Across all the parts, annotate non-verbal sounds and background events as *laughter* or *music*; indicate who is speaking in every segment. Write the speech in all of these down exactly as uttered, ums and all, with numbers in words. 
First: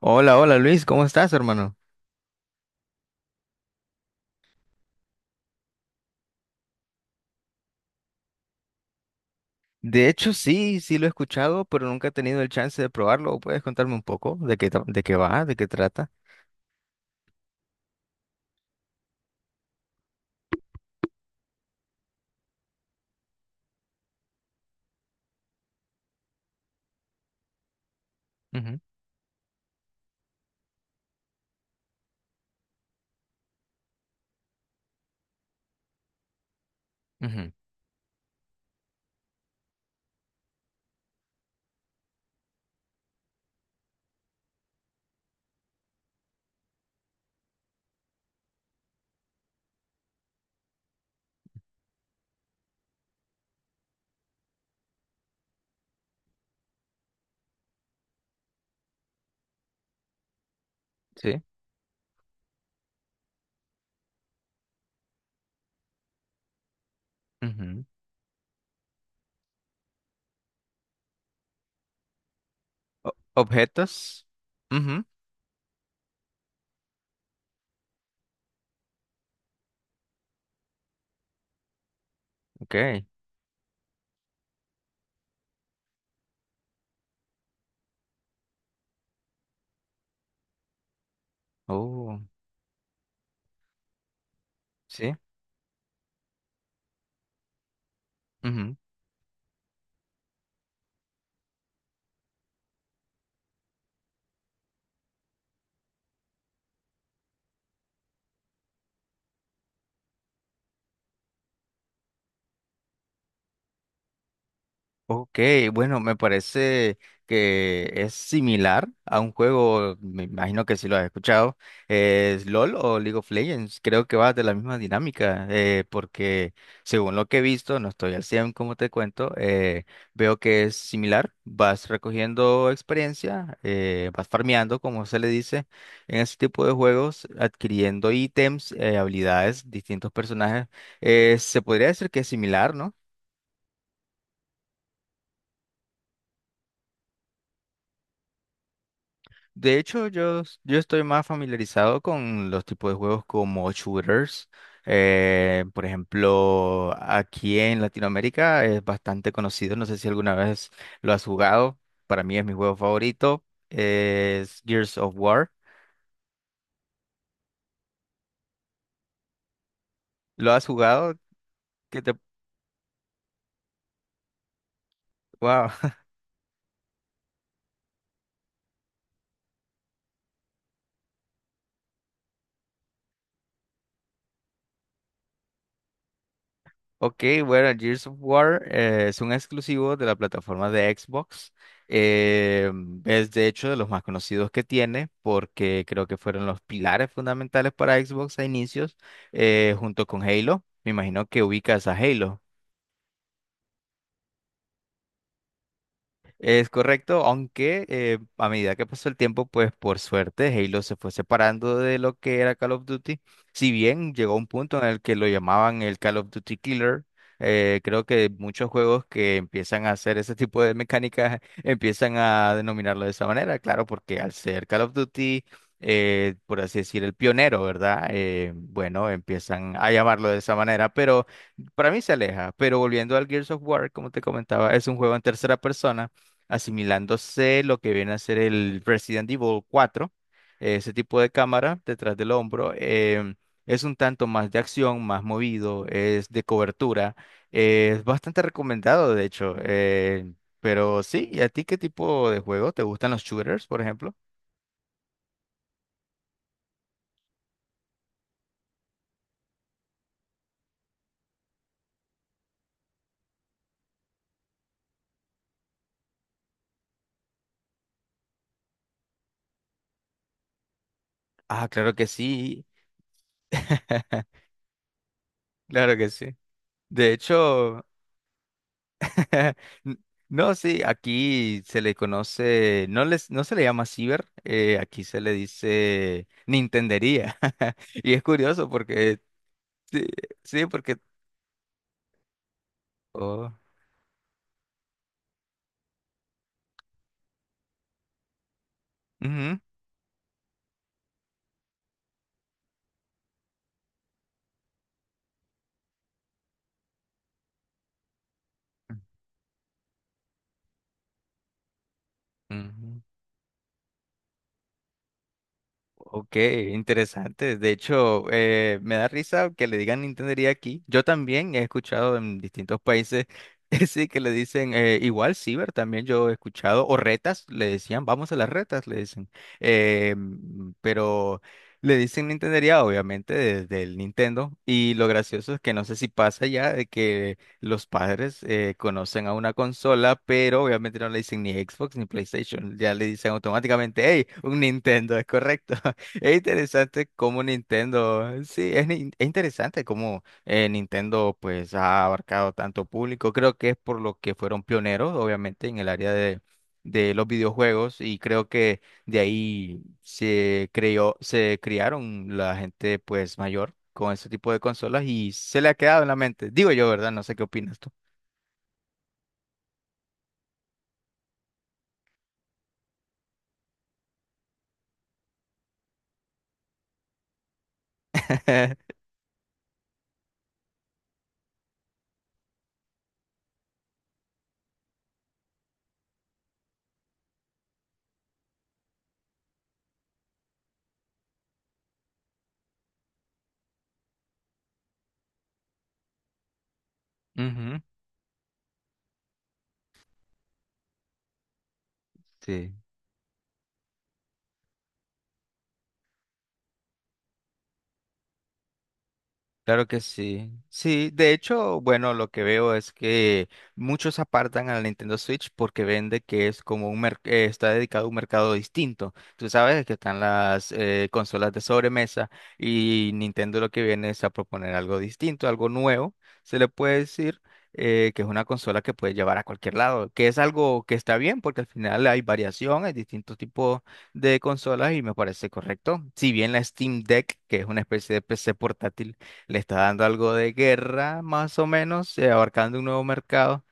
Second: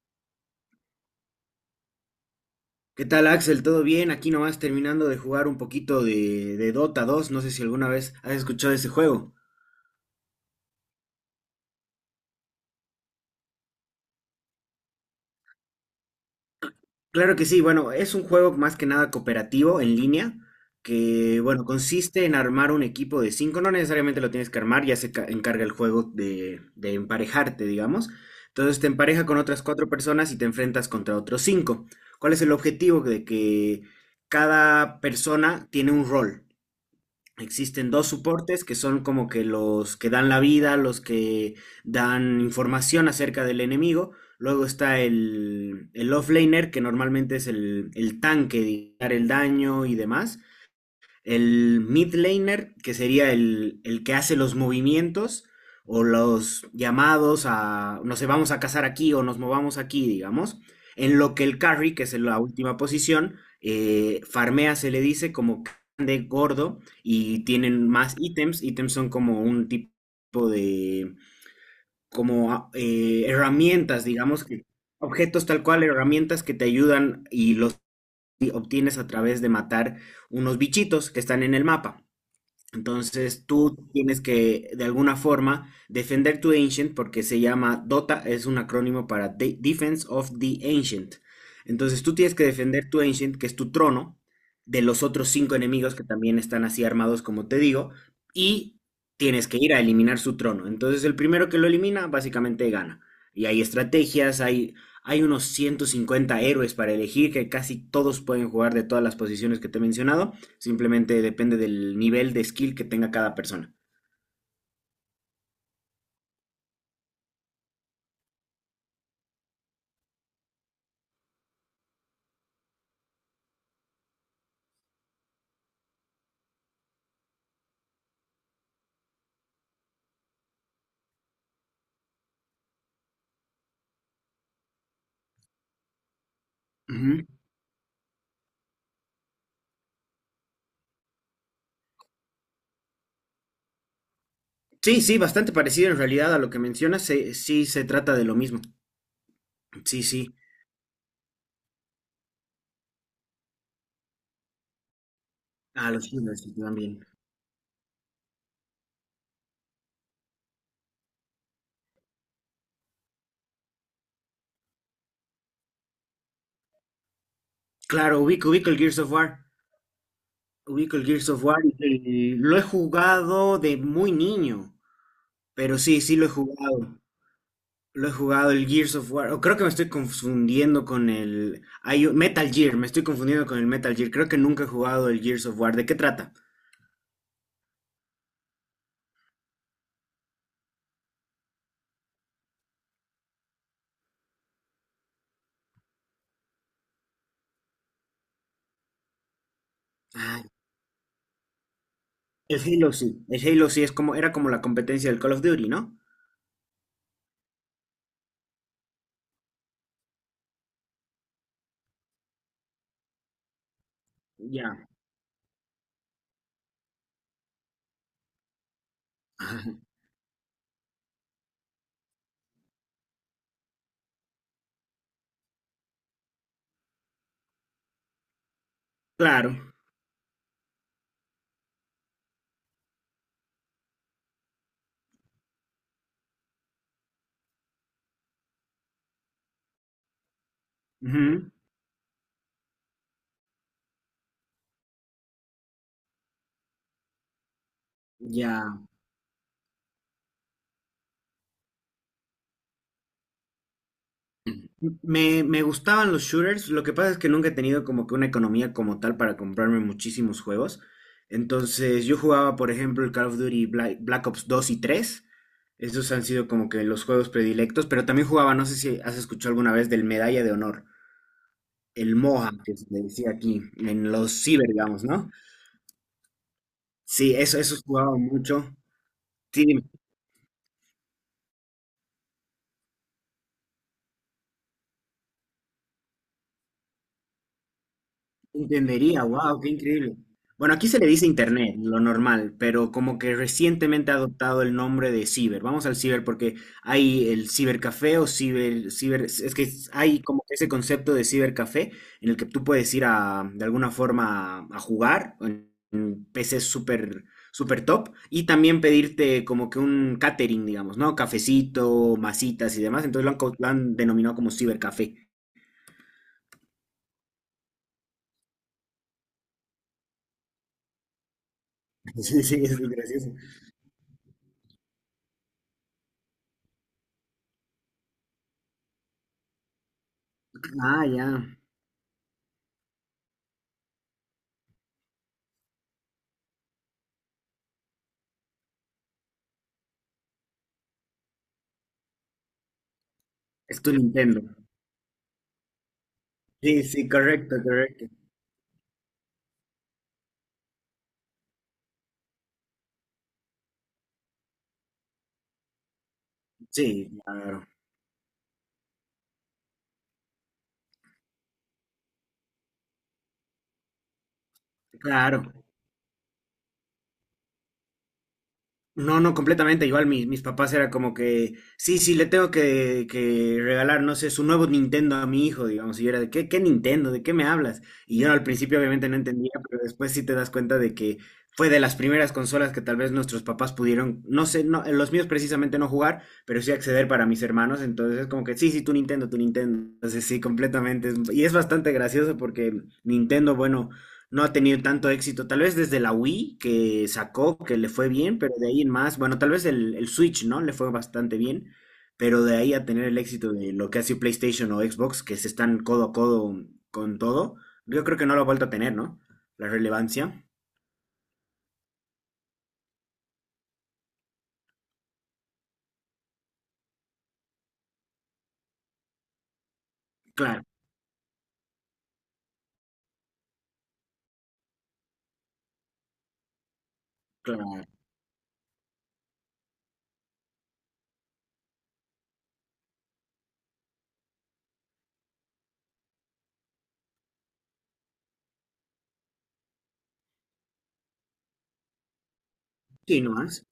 Speaker 1: Hola, hola Luis, ¿cómo estás, hermano?
Speaker 2: ¿Qué tal, Axel? ¿Todo bien? Aquí nomás terminando de jugar un poquito de, de Dota dos. No sé si alguna vez has escuchado ese juego.
Speaker 1: De hecho, sí, sí lo he escuchado, pero nunca he tenido el chance de probarlo. ¿Puedes contarme un poco de qué, tra- de qué va, de qué trata?
Speaker 2: Claro que sí, bueno, es un juego más que nada cooperativo en línea, que bueno, consiste en armar un equipo de cinco. No necesariamente lo tienes que armar, ya se ca- encarga el juego de, de emparejarte, digamos.
Speaker 1: Ujú,
Speaker 2: Entonces te empareja con otras cuatro personas y te enfrentas contra otros cinco. ¿Cuál es el objetivo? De que cada persona tiene un rol.
Speaker 1: ujú,
Speaker 2: Existen dos soportes que son como que los que dan la vida, los que dan información acerca del enemigo. Luego está el, el offlaner, que normalmente es el, el tanque, de dar el daño y demás el mid laner, que sería el, el que hace los movimientos o los llamados a, no sé, vamos a cazar aquí o nos movamos aquí, digamos, en lo
Speaker 1: sí.
Speaker 2: que el carry, que es en la última posición, eh, farmea, se le dice, como de gordo y
Speaker 1: Ujú,
Speaker 2: tienen más ítems. Ítems son como un tipo de, como
Speaker 1: O-
Speaker 2: eh, herramientas,
Speaker 1: objetos.
Speaker 2: digamos, que,
Speaker 1: Ujú,
Speaker 2: objetos tal cual, herramientas que te ayudan y los obtienes a través de matar unos bichitos que están en el mapa.
Speaker 1: ok.
Speaker 2: Entonces tú tienes que, de alguna forma, defender tu Ancient porque se llama DOTA, es un acrónimo para De- Defense of the Ancient. Entonces tú
Speaker 1: Oh,
Speaker 2: tienes que defender tu Ancient, que es tu trono, de los
Speaker 1: sí.
Speaker 2: otros cinco enemigos que también están así armados, como te digo, y tienes que ir a eliminar su trono. Entonces el primero que lo elimina, básicamente gana. Y hay estrategias, hay, hay unos ciento cincuenta héroes para elegir, que casi todos pueden jugar de todas las posiciones que te he mencionado. Simplemente depende del nivel de skill que tenga cada persona.
Speaker 1: Ok, bueno, me parece que es similar a un juego, me imagino que si lo has escuchado, es LOL o League of Legends. Creo que va de la misma dinámica, eh, porque según lo que he visto, no estoy al cien. Como te cuento, eh, veo que es similar, vas recogiendo experiencia, eh, vas farmeando, como se le dice, en ese tipo de
Speaker 2: Ujú.
Speaker 1: juegos, adquiriendo ítems, eh, habilidades, distintos personajes. Eh, se podría decir que es similar, ¿no?
Speaker 2: Sí, sí, bastante parecido en realidad a lo que mencionas. Se- sí, se trata de lo mismo.
Speaker 1: De
Speaker 2: Sí,
Speaker 1: hecho,
Speaker 2: sí.
Speaker 1: yo, yo estoy más familiarizado con los tipos de juegos como shooters. Eh, por
Speaker 2: A los shooters sí te.
Speaker 1: ejemplo, aquí en Latinoamérica es bastante conocido. No sé si alguna vez lo has jugado. Para mí es mi juego favorito. Es Gears of War.
Speaker 2: Claro, ubico, ubico el Gears of War.
Speaker 1: ¿Lo has
Speaker 2: Ubico el
Speaker 1: jugado?
Speaker 2: Gears of War
Speaker 1: ¿Qué te...
Speaker 2: y lo he jugado de muy niño. Pero
Speaker 1: Wow.
Speaker 2: sí, sí lo he jugado. Lo he jugado el Gears of War. O creo que me estoy confundiendo con el. hay un- Metal Gear, me estoy confundiendo con el Metal Gear. Creo que nunca he jugado el Gears of War. ¿De qué trata?
Speaker 1: Ok, bueno, Gears of War eh, es un exclusivo de la plataforma de Xbox. Eh, es de hecho de los más conocidos que tiene porque creo que fueron los pilares fundamentales para Xbox a inicios, eh, junto con
Speaker 2: Ah,
Speaker 1: Halo. Me imagino que ubicas a Halo.
Speaker 2: el Halo sí, el Halo sí es como, era como la competencia del Call of Duty, ¿no?
Speaker 1: Es correcto, aunque, eh, a medida que pasó el tiempo, pues por suerte Halo se fue separando de lo que era Call of Duty. Si bien llegó un punto
Speaker 2: Ya,
Speaker 1: en el que lo llamaban el Call of Duty Killer, eh, creo que muchos juegos que empiezan a
Speaker 2: *laughs*
Speaker 1: hacer ese tipo de mecánicas *laughs* empiezan a denominarlo de esa manera, claro, porque al ser Call of Duty, eh, por así decir, el pionero, ¿verdad? Eh, bueno,
Speaker 2: claro.
Speaker 1: empiezan a llamarlo de esa manera, pero para mí se aleja. Pero volviendo al Gears of War, como te comentaba, es un juego en tercera persona, asimilándose lo que viene a ser el Resident Evil cuatro, eh, ese tipo de
Speaker 2: Ujú.
Speaker 1: cámara detrás del hombro. Em, es un tanto más de acción, más movido, es de cobertura, eh, es bastante
Speaker 2: Ya.
Speaker 1: recomendado, de hecho. Eh, pero sí, ¿y a ti qué tipo de juego? ¿Te gustan los shooters, por ejemplo?
Speaker 2: Me, me gustaban los shooters, lo que pasa es que nunca he tenido como que una economía como tal para comprarme muchísimos juegos. Entonces yo jugaba, por ejemplo, el Call of Duty Bla- Black, Ops dos y tres. Esos han sido como que los juegos predilectos, pero también jugaba, no sé si has escuchado alguna vez del Medalla de Honor,
Speaker 1: Ah, claro que
Speaker 2: el MOHA,
Speaker 1: sí,
Speaker 2: que se le decía aquí, en
Speaker 1: *laughs*
Speaker 2: los ciber, digamos, ¿no?
Speaker 1: claro que sí. De
Speaker 2: Sí, eso, eso
Speaker 1: hecho,
Speaker 2: jugaba mucho. Sí,
Speaker 1: *laughs* no, sí, aquí se le conoce, no les, no se le llama ciber, eh, aquí se le dice Nintendería. *laughs* Y es curioso porque,
Speaker 2: Entendería, wow, qué
Speaker 1: sí,
Speaker 2: increíble.
Speaker 1: sí,
Speaker 2: Bueno, aquí
Speaker 1: porque,
Speaker 2: se le dice internet, lo normal, pero como que
Speaker 1: oh,
Speaker 2: recientemente ha adoptado el nombre de ciber. Vamos al ciber porque hay el cibercafé o ciber, ciber, es
Speaker 1: ujú,
Speaker 2: que hay como que ese concepto de cibercafé en el que tú puedes ir a, de alguna forma, a jugar en, en P Cs súper, súper top y también pedirte como que un catering, digamos, ¿no? Cafecito, masitas y
Speaker 1: ujú.
Speaker 2: demás. Entonces lo han, co- lo han denominado como cibercafé. *laughs*
Speaker 1: Ok, interesante. De hecho, eh, me da risa que le digan Nintendería aquí. Yo también he escuchado en
Speaker 2: Sí, sí, es
Speaker 1: distintos países,
Speaker 2: gracioso.
Speaker 1: *laughs* sí, que le dicen, eh, igual Ciber, también yo he escuchado, o retas, le decían, vamos a las retas, le dicen. Eh, mm,
Speaker 2: Ah,
Speaker 1: pero
Speaker 2: ya.
Speaker 1: le dicen Nintendería, obviamente, desde el Nintendo. Y lo gracioso es que no sé si pasa ya de que los padres, eh, conocen a una consola, pero obviamente no le dicen ni Xbox ni PlayStation, ya le dicen
Speaker 2: Es tu
Speaker 1: automáticamente, hey,
Speaker 2: Nintendo.
Speaker 1: un Nintendo, es correcto. Es
Speaker 2: Sí,
Speaker 1: interesante
Speaker 2: sí,
Speaker 1: cómo
Speaker 2: correcto, correcto.
Speaker 1: Nintendo, eh, sí, es, nin- es interesante cómo, eh, Nintendo pues ha abarcado tanto público. Creo que es por lo que fueron pioneros, obviamente, en el área de,
Speaker 2: Sí,
Speaker 1: de los
Speaker 2: claro,
Speaker 1: videojuegos y creo que de ahí se creó, se criaron la gente pues mayor con ese tipo de consolas y
Speaker 2: claro.
Speaker 1: se le ha quedado en la mente. Digo yo, ¿verdad? No sé qué opinas tú.
Speaker 2: No, no, completamente. Igual mis, mis papás era como que, sí, sí, le tengo que, que regalar, no sé, su nuevo Nintendo a mi hijo, digamos. Y yo era de, ¿qué, qué Nintendo? ¿De qué me hablas? Y yo al principio
Speaker 1: *laughs*
Speaker 2: obviamente no entendía, pero después sí te das cuenta de que fue de las primeras consolas que tal vez nuestros papás pudieron, no sé, no, los míos precisamente no jugar, pero sí acceder para mis hermanos. Entonces es como que, sí, sí, tu Nintendo, tu Nintendo. Entonces sí, completamente. es- Y es bastante gracioso porque Nintendo, bueno. No ha tenido tanto éxito, tal vez desde la Wii que sacó, que
Speaker 1: Ujú,
Speaker 2: le fue bien, pero de ahí en más, bueno, tal vez el, el Switch, ¿no? Le fue bastante bien, pero de
Speaker 1: sí.
Speaker 2: ahí a tener el éxito de lo que ha sido PlayStation o Xbox, que se están codo a codo con todo, yo creo que no lo ha vuelto a tener, ¿no? La
Speaker 1: Claro que
Speaker 2: relevancia.
Speaker 1: sí. Sí, de hecho, bueno, lo que veo es que muchos apartan a la Nintendo Switch porque vende que es como un merc- eh, está dedicado a un mercado distinto. Tú sabes que están
Speaker 2: Claro,
Speaker 1: las, eh, consolas de sobremesa y Nintendo lo que viene es a proponer algo distinto, algo nuevo. Se le puede decir,
Speaker 2: claro.
Speaker 1: eh, que es una consola que puede llevar a cualquier lado, que es algo que está bien porque al final hay variación, hay distintos tipos de consolas y me parece correcto. Si bien la Steam Deck, que es una especie de P C portátil, le está dando algo de guerra, más o menos, eh, abarcando un nuevo
Speaker 2: Sí,
Speaker 1: mercado.
Speaker 2: nomás.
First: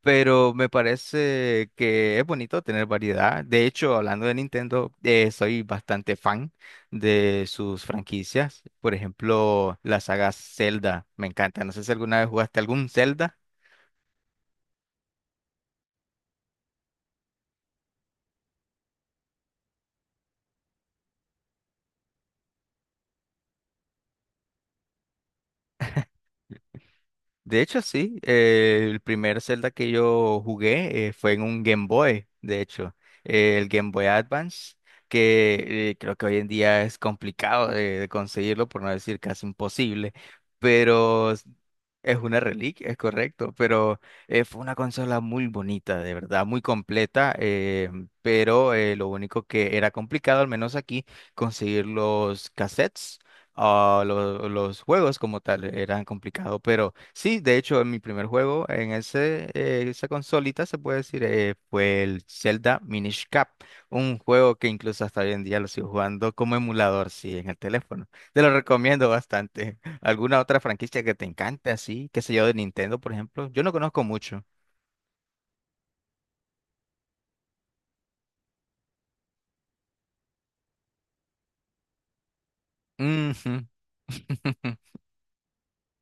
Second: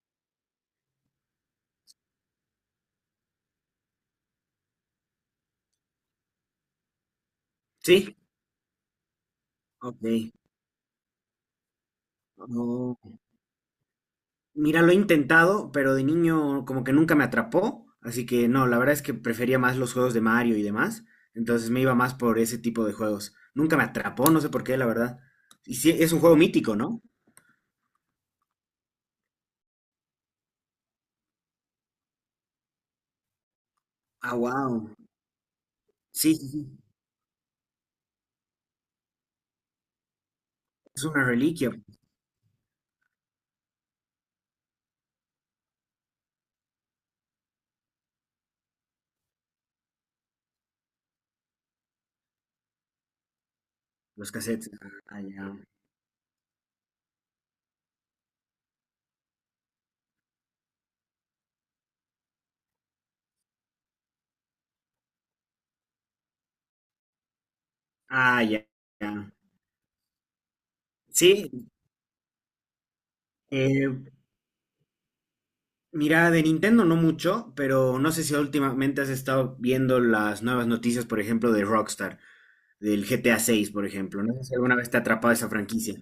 Speaker 1: Pero me parece que es bonito tener variedad. De hecho, hablando de Nintendo, eh, soy bastante fan de sus
Speaker 2: Sí,
Speaker 1: franquicias. Por ejemplo, la
Speaker 2: ok.
Speaker 1: saga Zelda, me encanta. No sé si alguna vez jugaste algún
Speaker 2: Oh,
Speaker 1: Zelda.
Speaker 2: mira, lo he intentado, pero de niño como que nunca me atrapó, así que no, la verdad es que prefería más los juegos de Mario y demás, entonces me iba más por ese tipo de juegos. Nunca me atrapó, no sé por qué, la verdad. Y sí, es un juego mítico, ¿no?
Speaker 1: De hecho, sí. Eh, el primer Zelda que yo jugué, eh, fue en un Game Boy, de hecho. Eh, el Game Boy
Speaker 2: Ah,
Speaker 1: Advance,
Speaker 2: wow.
Speaker 1: que, eh, creo que
Speaker 2: Sí,
Speaker 1: hoy en
Speaker 2: sí, sí.
Speaker 1: día es complicado de, de conseguirlo, por no decir casi imposible.
Speaker 2: Es una
Speaker 1: Pero s-
Speaker 2: reliquia,
Speaker 1: es una reliquia, es correcto. Pero, eh, fue una consola muy bonita, de verdad, muy completa. Eh, pero, eh, lo único que era complicado, al menos aquí, conseguir los cassettes. Ah,
Speaker 2: los
Speaker 1: lo-
Speaker 2: cassettes.
Speaker 1: los juegos
Speaker 2: Ah,
Speaker 1: como
Speaker 2: ya.
Speaker 1: tal eran complicados, pero sí, de hecho, en mi primer juego en ese, eh, esa consolita se puede decir, eh, fue el Zelda Minish Cap, un juego que incluso hasta hoy en día lo sigo jugando como emulador, sí, en el teléfono. Te
Speaker 2: Ah,
Speaker 1: lo
Speaker 2: ya.
Speaker 1: recomiendo
Speaker 2: Ya.
Speaker 1: bastante. *laughs* ¿Alguna otra franquicia que te
Speaker 2: Sí,
Speaker 1: encante así? ¿Qué sé yo, de Nintendo, por ejemplo? Yo no
Speaker 2: eh,
Speaker 1: conozco mucho.
Speaker 2: mira, de Nintendo no mucho, pero no sé si últimamente has estado viendo las nuevas noticias, por ejemplo, de Rockstar. Del G T A
Speaker 1: Ujú.
Speaker 2: seis, por ejemplo. No sé si alguna vez
Speaker 1: *laughs*
Speaker 2: te ha atrapado esa franquicia.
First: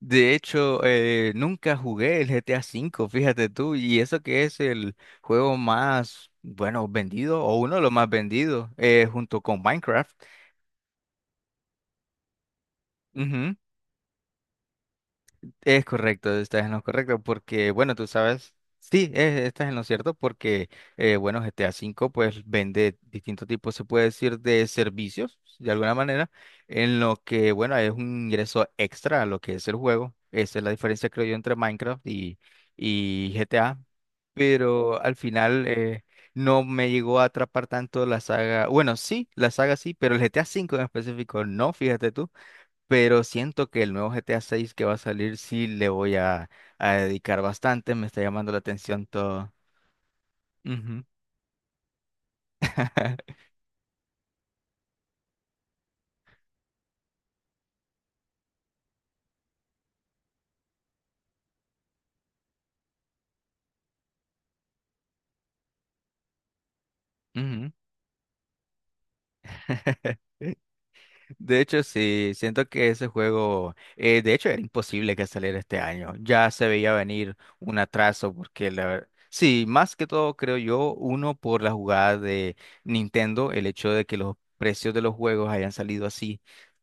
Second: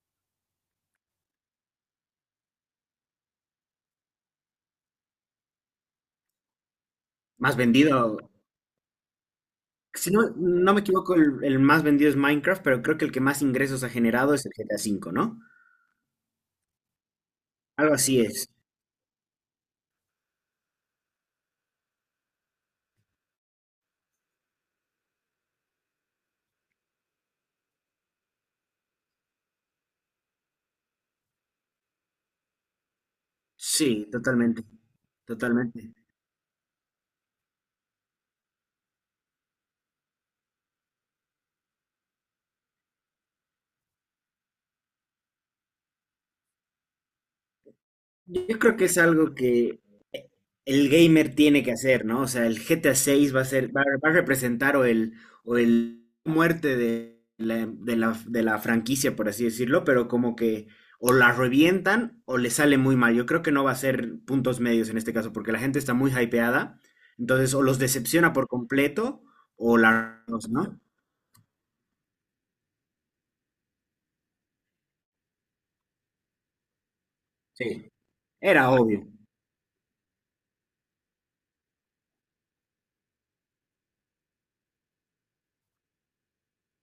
Speaker 1: De hecho, eh, nunca jugué el G T A cinco, fíjate tú, y eso que es el juego más, bueno, vendido
Speaker 2: Más
Speaker 1: o uno de los más
Speaker 2: vendido,
Speaker 1: vendidos, eh, junto con
Speaker 2: si
Speaker 1: Minecraft.
Speaker 2: no, no me equivoco, el, el más vendido es Minecraft, pero creo que el que más
Speaker 1: Ujú.
Speaker 2: ingresos ha generado es el G T A cinco, ¿no?
Speaker 1: Es correcto, estás en lo correcto, porque bueno,
Speaker 2: Algo
Speaker 1: tú
Speaker 2: así es.
Speaker 1: sabes, sí, es- estás en lo cierto, porque, eh, bueno, G T A cinco pues vende distintos tipos, se puede decir, de servicios, de alguna manera, en lo que bueno, es un ingreso extra a lo que es el juego. Esa es la diferencia, creo yo, entre Minecraft y, y, G T A,
Speaker 2: Sí, totalmente.
Speaker 1: pero al final,
Speaker 2: Totalmente.
Speaker 1: eh, no me llegó a atrapar tanto la saga, bueno, sí, la saga sí, pero el G T A cinco en específico no, fíjate tú, pero siento que el nuevo G T A seis que va a salir sí le voy a, a dedicar bastante, me está llamando la
Speaker 2: Yo creo que es
Speaker 1: atención
Speaker 2: algo
Speaker 1: todo.
Speaker 2: que el
Speaker 1: Ujú.
Speaker 2: gamer tiene que hacer, ¿no? O sea, el G T A seis va
Speaker 1: *laughs*
Speaker 2: a ser, va, va a representar o el, o el muerte de la, de la, de la franquicia, por así decirlo, pero como que o la revientan o le sale muy mal. Yo creo que no va a ser puntos medios en este caso, porque la gente está muy hypeada, entonces o
Speaker 1: Ujú.
Speaker 2: los decepciona por completo o la,
Speaker 1: *laughs*
Speaker 2: ¿no?
Speaker 1: De hecho, sí, siento que ese juego, eh, de hecho, era imposible que saliera este año. Ya se veía venir un
Speaker 2: Sí.
Speaker 1: atraso porque
Speaker 2: Era
Speaker 1: la
Speaker 2: obvio.
Speaker 1: ver- sí, más que todo creo yo, uno por la jugada de Nintendo, el hecho de que los precios de los juegos hayan salido así,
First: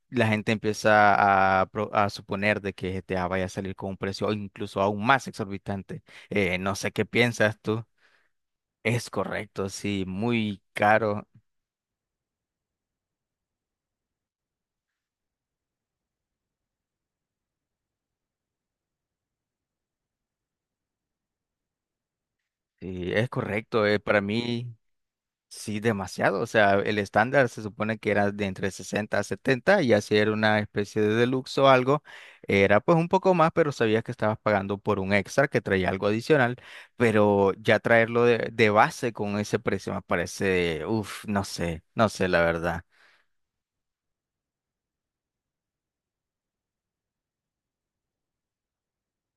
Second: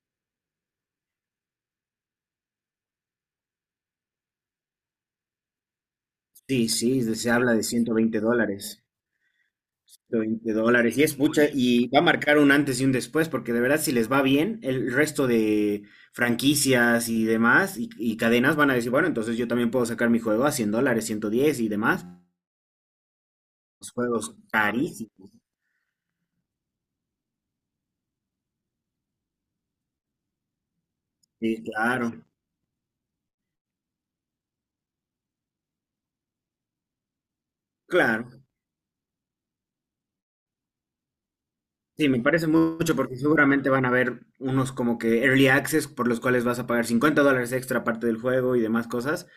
Speaker 1: la gente empieza a, pro- a suponer de que G T A vaya a salir con un precio incluso aún más exorbitante. Eh,
Speaker 2: Sí,
Speaker 1: no sé
Speaker 2: sí,
Speaker 1: qué
Speaker 2: se habla
Speaker 1: piensas
Speaker 2: de
Speaker 1: tú.
Speaker 2: ciento veinte dólares.
Speaker 1: Es correcto, sí,
Speaker 2: De veinte
Speaker 1: muy
Speaker 2: dólares. Y es
Speaker 1: caro.
Speaker 2: mucha, y va a marcar un antes y un después, porque de verdad, si les va bien, el resto de franquicias y demás, y, y cadenas van a decir, bueno, entonces yo también puedo sacar mi juego a cien dólares, ciento diez y demás.
Speaker 1: Sí, es correcto.
Speaker 2: Los
Speaker 1: Eh, para
Speaker 2: juegos
Speaker 1: mí,
Speaker 2: carísimos.
Speaker 1: sí, demasiado. O sea, el estándar se supone que era de entre sesenta a setenta y así era una especie de deluxe
Speaker 2: Sí,
Speaker 1: o algo.
Speaker 2: claro,
Speaker 1: Era pues un poco más, pero sabías que estabas pagando por un extra que traía algo adicional. Pero ya traerlo
Speaker 2: claro.
Speaker 1: de, de, base con ese precio me parece, uff, no sé, no
Speaker 2: Sí, me
Speaker 1: sé la
Speaker 2: parece
Speaker 1: verdad.
Speaker 2: mucho porque seguramente van a haber unos como que early access por los cuales vas a pagar cincuenta dólares extra aparte del juego y demás cosas.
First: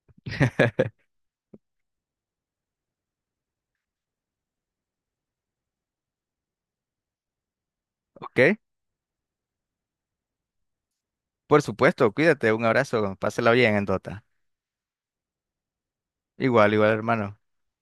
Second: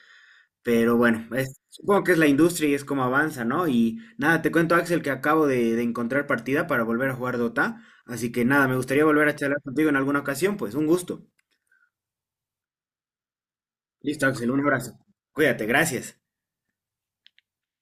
Speaker 2: Pero bueno, es- supongo que es la industria y es como avanza, ¿no? Y nada, te cuento, Axel, que acabo de, de encontrar partida para volver a jugar Dota. Así que
Speaker 1: ¿Ok?
Speaker 2: nada, me gustaría volver a charlar contigo en alguna ocasión, pues un gusto.
Speaker 1: Por supuesto, cuídate, un abrazo, pásela bien en Dota.
Speaker 2: Listo, Axel, un abrazo. Cuídate, gracias.
Speaker 1: Igual, igual, hermano.